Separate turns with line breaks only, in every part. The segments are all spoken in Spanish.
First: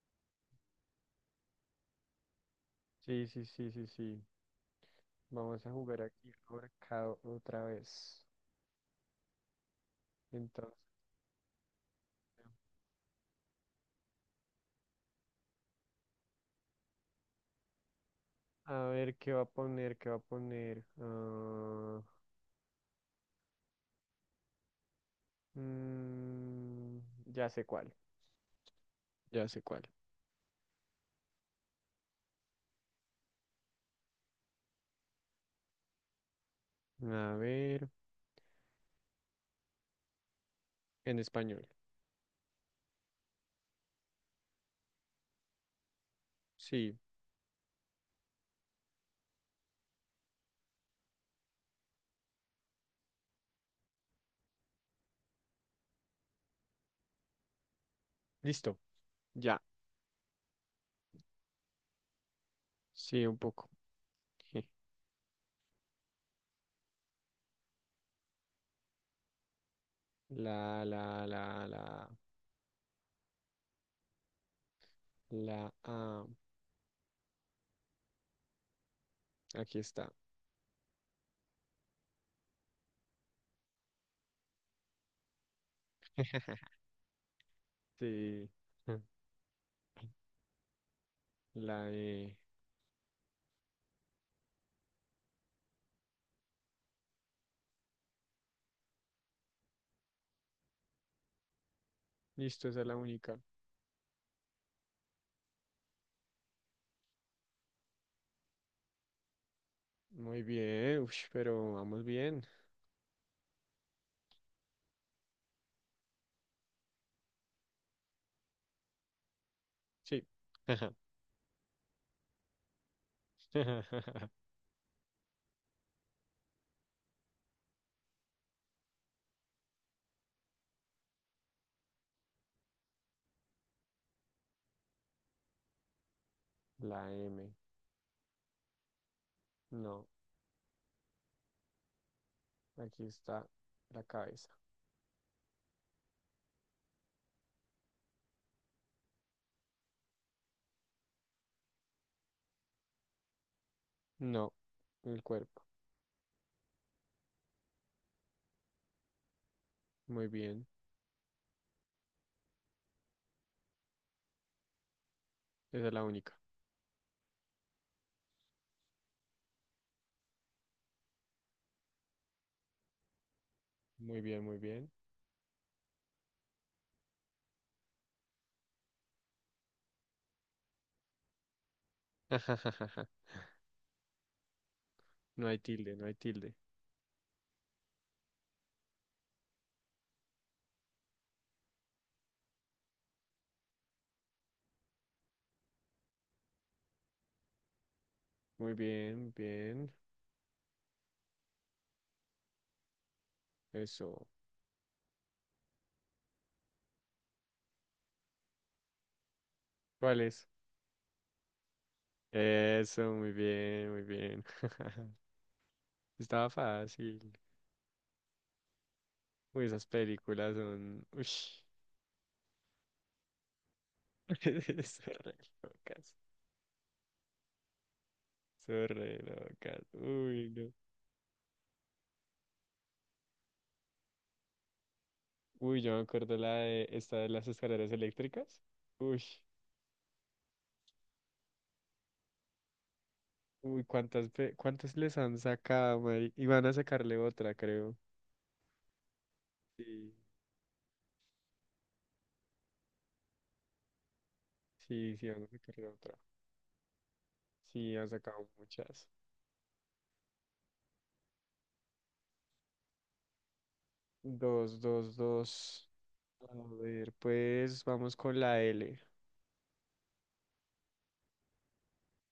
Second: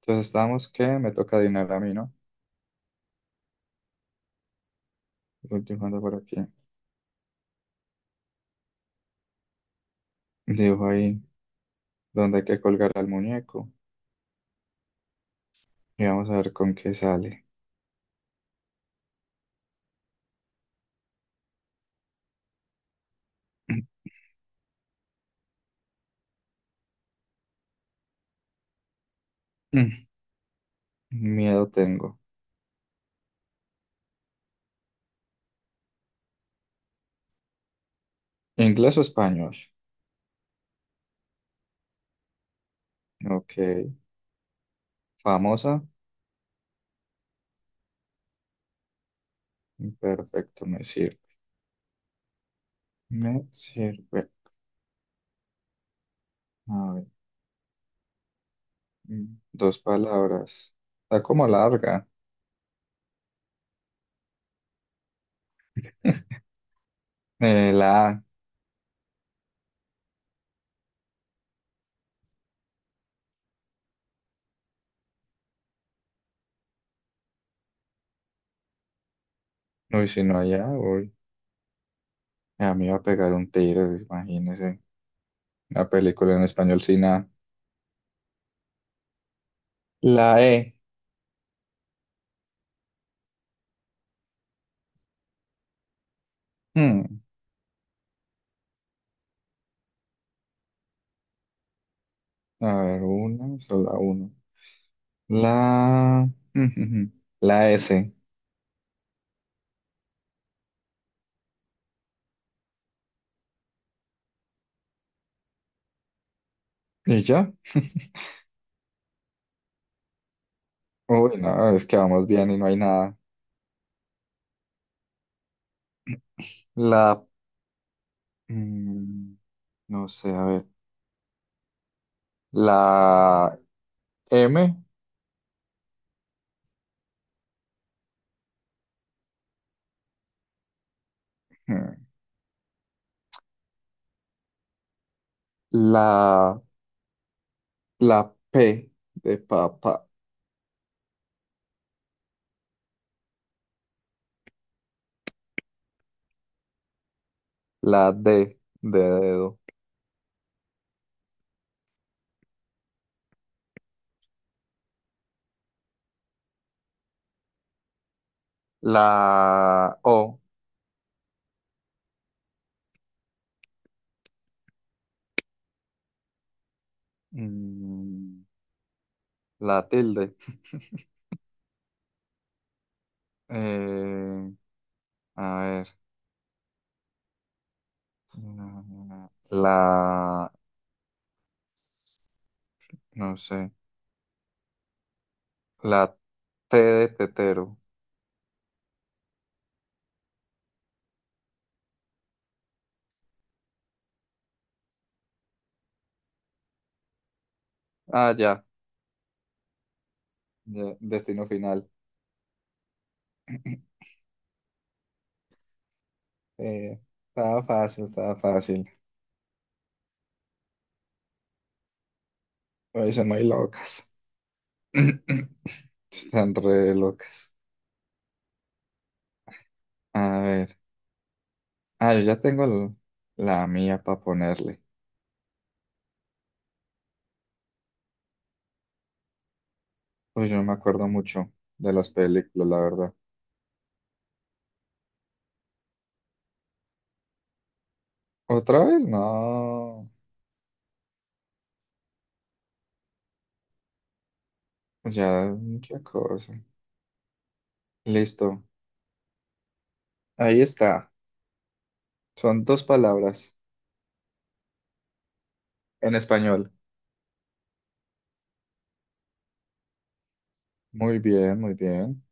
Entonces estábamos que me toca adivinar a mí, ¿no?
Sí, sí, sí, sí, sí.
Voy
Vamos a jugar
dibujando por
aquí
aquí.
ahorcado otra vez. Entonces,
Dibujo ahí donde hay que colgar al muñeco. Y vamos a ver con qué sale.
a ver qué va a poner, qué va a poner. Ah, mm, ya sé cuál, ya sé cuál.
Miedo tengo.
A ver,
¿Inglés o español?
en español.
Ok. Famosa.
Sí,
Perfecto, me sirve. Me sirve. A ver.
listo, ya.
Dos palabras. Está como larga.
Sí, un poco.
La A.
La, la, la, la, la, ah, aquí
Uy,
está.
si no allá, uy. A mí va a pegar un tiro, imagínese. Una película en español sin A.
Sí,
La E.
la E.
Hmm. A
Listo, esa es la
ver,
única.
una, solo una. La, la S.
Muy bien, ush, pero vamos bien.
¿Y ya?
Sí.
Uy, no, es que vamos bien y no hay nada. La, mm, no sé, a ver. La M.
La M. No.
Mm.
Aquí está la cabeza.
La, la P de papá.
No. El cuerpo.
La D de dedo.
Muy bien. Esa es la única.
La O.
Muy bien, muy bien.
Mm, la tilde. Eh,
No hay
a ver.
tilde, no hay tilde.
La, la- no sé. La T de tetero.
Muy bien, bien. Eso.
Ah, ya.
¿Cuál es?
Ya, Destino final.
Eso, muy bien, muy bien. Estaba
Eh,
fácil.
estaba fácil, estaba fácil.
Uy, esas películas son... uy.
Hoy son muy locas.
Son re locas.
Están re locas.
Son re locas.
A
Uy, no.
ver. Ah, yo ya tengo el- la mía para ponerle.
Uy, yo me acuerdo la de esta de las escaleras eléctricas. Uy,
Pues yo no me acuerdo mucho de las películas, la verdad.
uy, cuántas, cuántas les han sacado, y van a sacarle otra, creo.
¿Otra vez? No.
Sí. Sí, sí, van a
Ya,
sacarle
mucha
otra.
cosa.
Sí, han sacado
Listo.
muchas.
Ahí está. Son dos palabras
Dos, dos, dos.
en
A
español.
ver, pues vamos con la L.
Muy bien, muy bien.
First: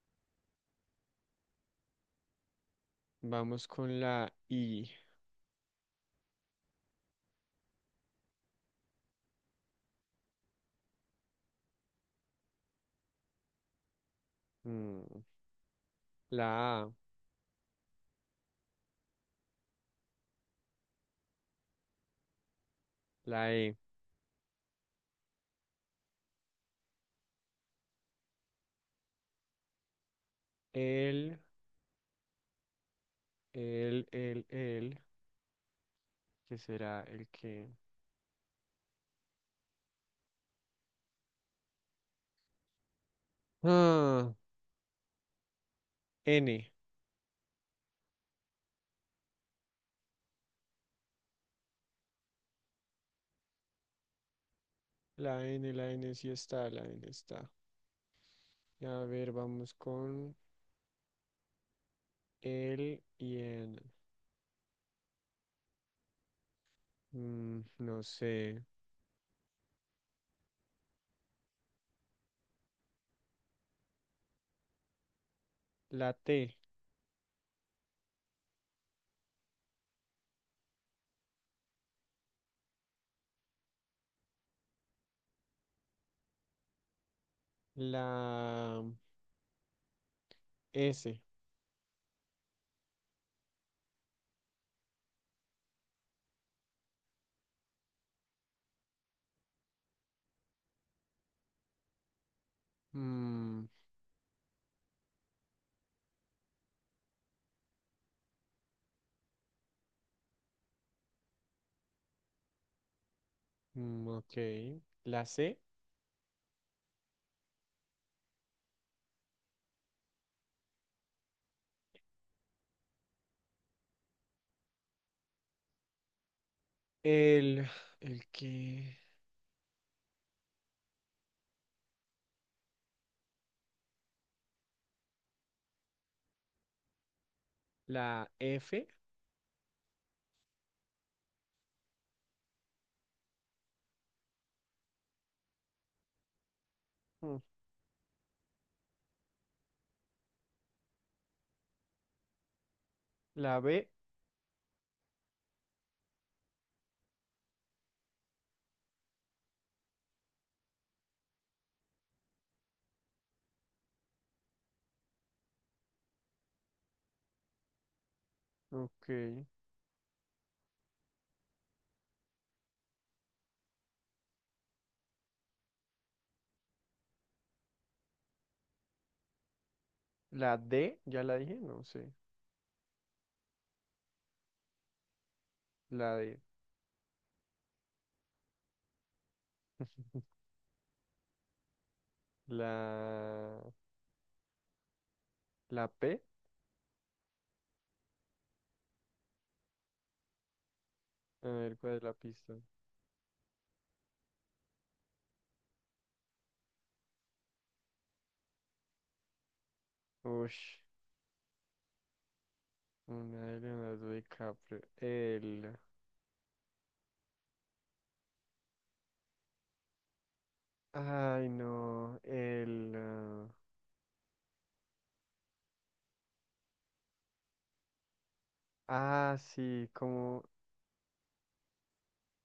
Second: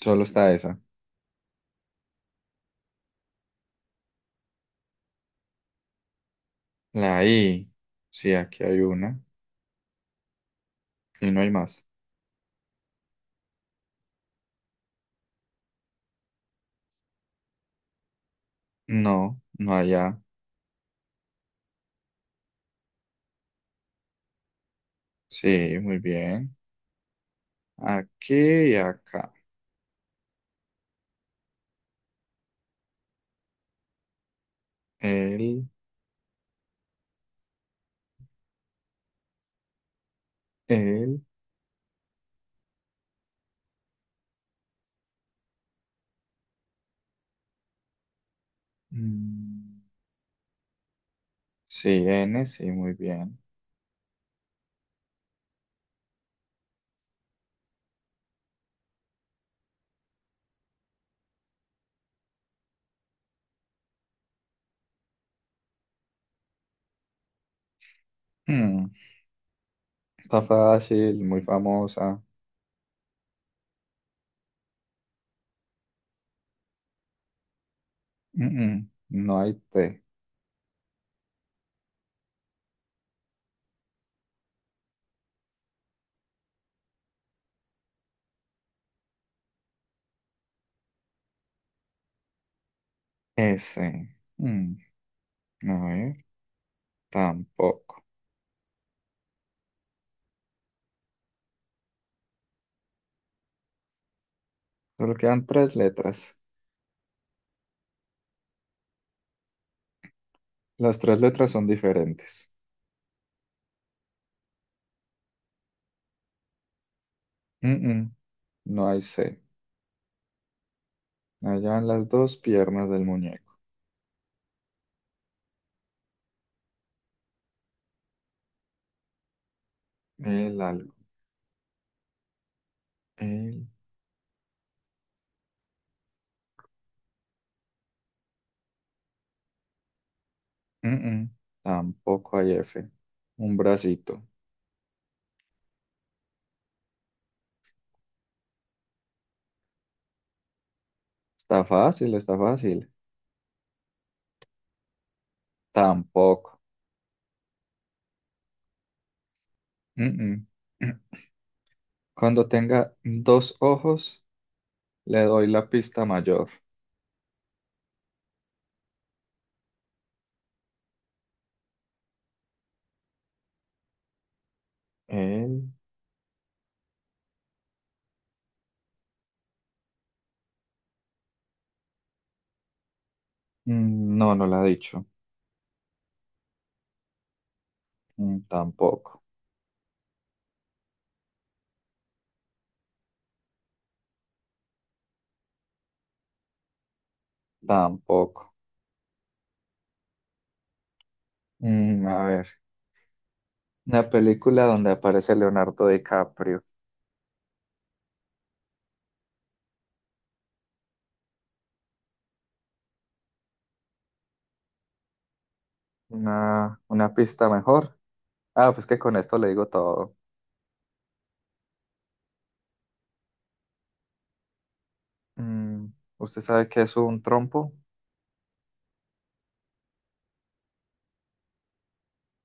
Solo está esa.
Vamos con la I.
La I. Sí, aquí hay una. Y no hay más.
mm, la A,
No, no hay A.
la E.
Sí, muy bien. Aquí y acá.
El, el, el.
El,
¿Qué será el que?
el.
Ah, N.
mm, Sí, N, sí, muy bien.
La N sí está, la N está. A ver, vamos con el y en. No sé.
Mm, Está fácil, muy famosa.
La T,
Mm, mm, No hay T.
la S.
S. Mm, A ver, tampoco.
mm,
Solo quedan tres letras. Las tres letras son diferentes.
ok. La C,
Mm, mm, No hay C. Allá en las dos piernas del muñeco.
el, el que.
El algodón. El,
La F,
mm, mm. Tampoco hay F. Un bracito.
mm,
Está fácil, está fácil.
la B,
Tampoco. Mm, mm. Cuando tenga dos ojos, le doy la pista mayor.
ok.
el,
La D, ya la dije, no sé.
mm, no, no la ha dicho.
La D,
Mm, tampoco.
la, la P.
Tampoco.
A ver, ¿cuál es la
A
pista?
ver. Una película donde aparece Leonardo DiCaprio.
Ush. Una de Leonardo DiCaprio. El.
Una pista mejor. Ah, pues que con esto le digo todo.
Ay, no. El.
Mm, ¿Usted sabe qué es un trompo?
Sí, como.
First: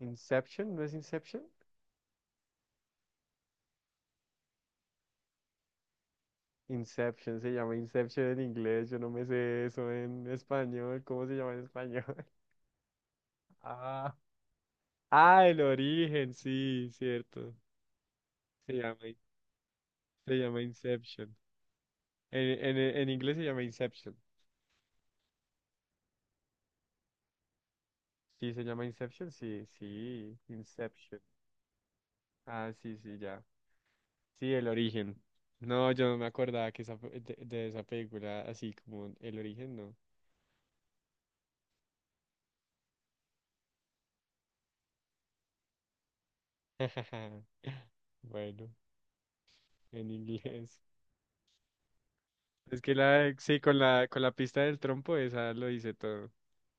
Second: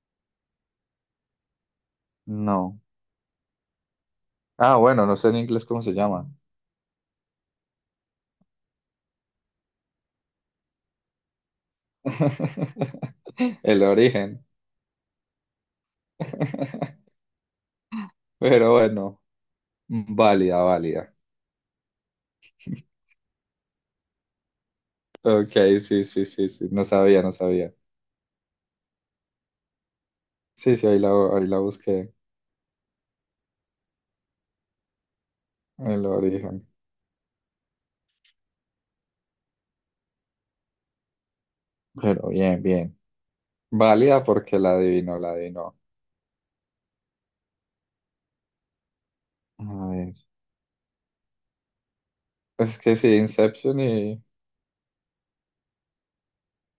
Inception, ¿no es Inception?
No. Ah, bueno, no sé en inglés cómo se llama.
Inception, se llama Inception en inglés. Yo no me sé eso en español. ¿Cómo se llama en español?
El
Ah.
origen.
Ah, el origen, sí, cierto.
Pero
Se llama,
bueno,
se
válida,
llama
válida.
Inception. En, en inglés se llama Inception.
Ok, sí, sí, sí, sí. No sabía, no sabía.
Sí, se llama Inception, sí, sí,
Sí, sí, ahí la,
Inception.
ahí la busqué.
Ah, sí, sí, ya. Sí, el origen. No,
El
yo no me
origen.
acordaba que esa, de esa película, así como el origen, no.
Pero bien, bien. Válida porque la adivinó, la adivinó.
Bueno,
A
en
ver.
inglés.
Es
Es que
que sí,
la, sí,
Inception
con
y...
la pista del trompo, esa lo dice todo.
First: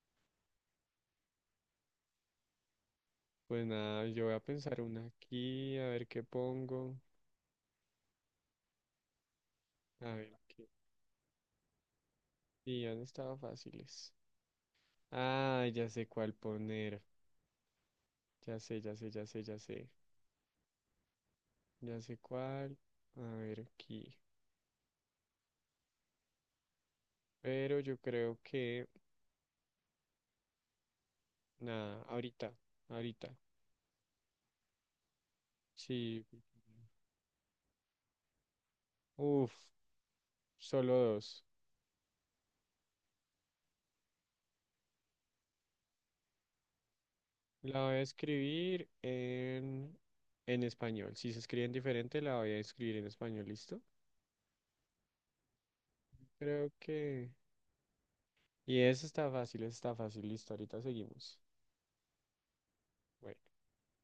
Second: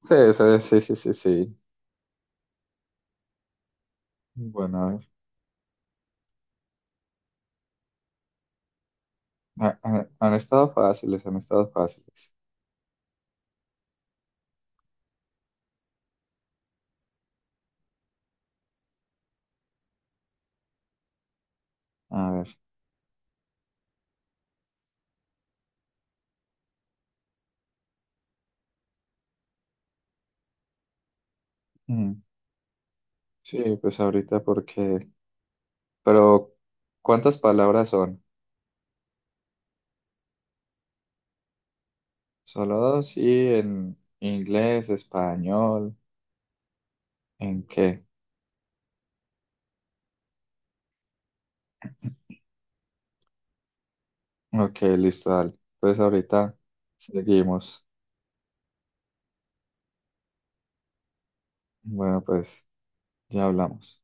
Sí, sí, sí, sí, sí, sí.
Pues nada, yo voy a pensar
Bueno, a ver.
una aquí, a ver qué pongo.
Ah, ah,
A
han
ver, qué.
estado fáciles, han estado fáciles.
Sí, han estado fáciles. Ah, ya sé cuál poner. Ya sé, ya sé, ya sé, ya sé. Ya sé
A ver.
cuál. A ver aquí. Pero yo creo que, nada,
Mm.
ahorita, ahorita.
Sí, pues ahorita porque
Sí,
pero, ¿cuántas palabras son?
uff, solo dos.
Solo dos y en inglés, español, ¿en
La voy a
qué?
escribir en español. Si se escriben diferente, la voy a escribir en español, ¿listo?
Ok, listo, dale. Entonces ahorita
Creo que...
seguimos.
Y eso está fácil, listo, ahorita seguimos.
Bueno, pues
Bueno.
ya hablamos.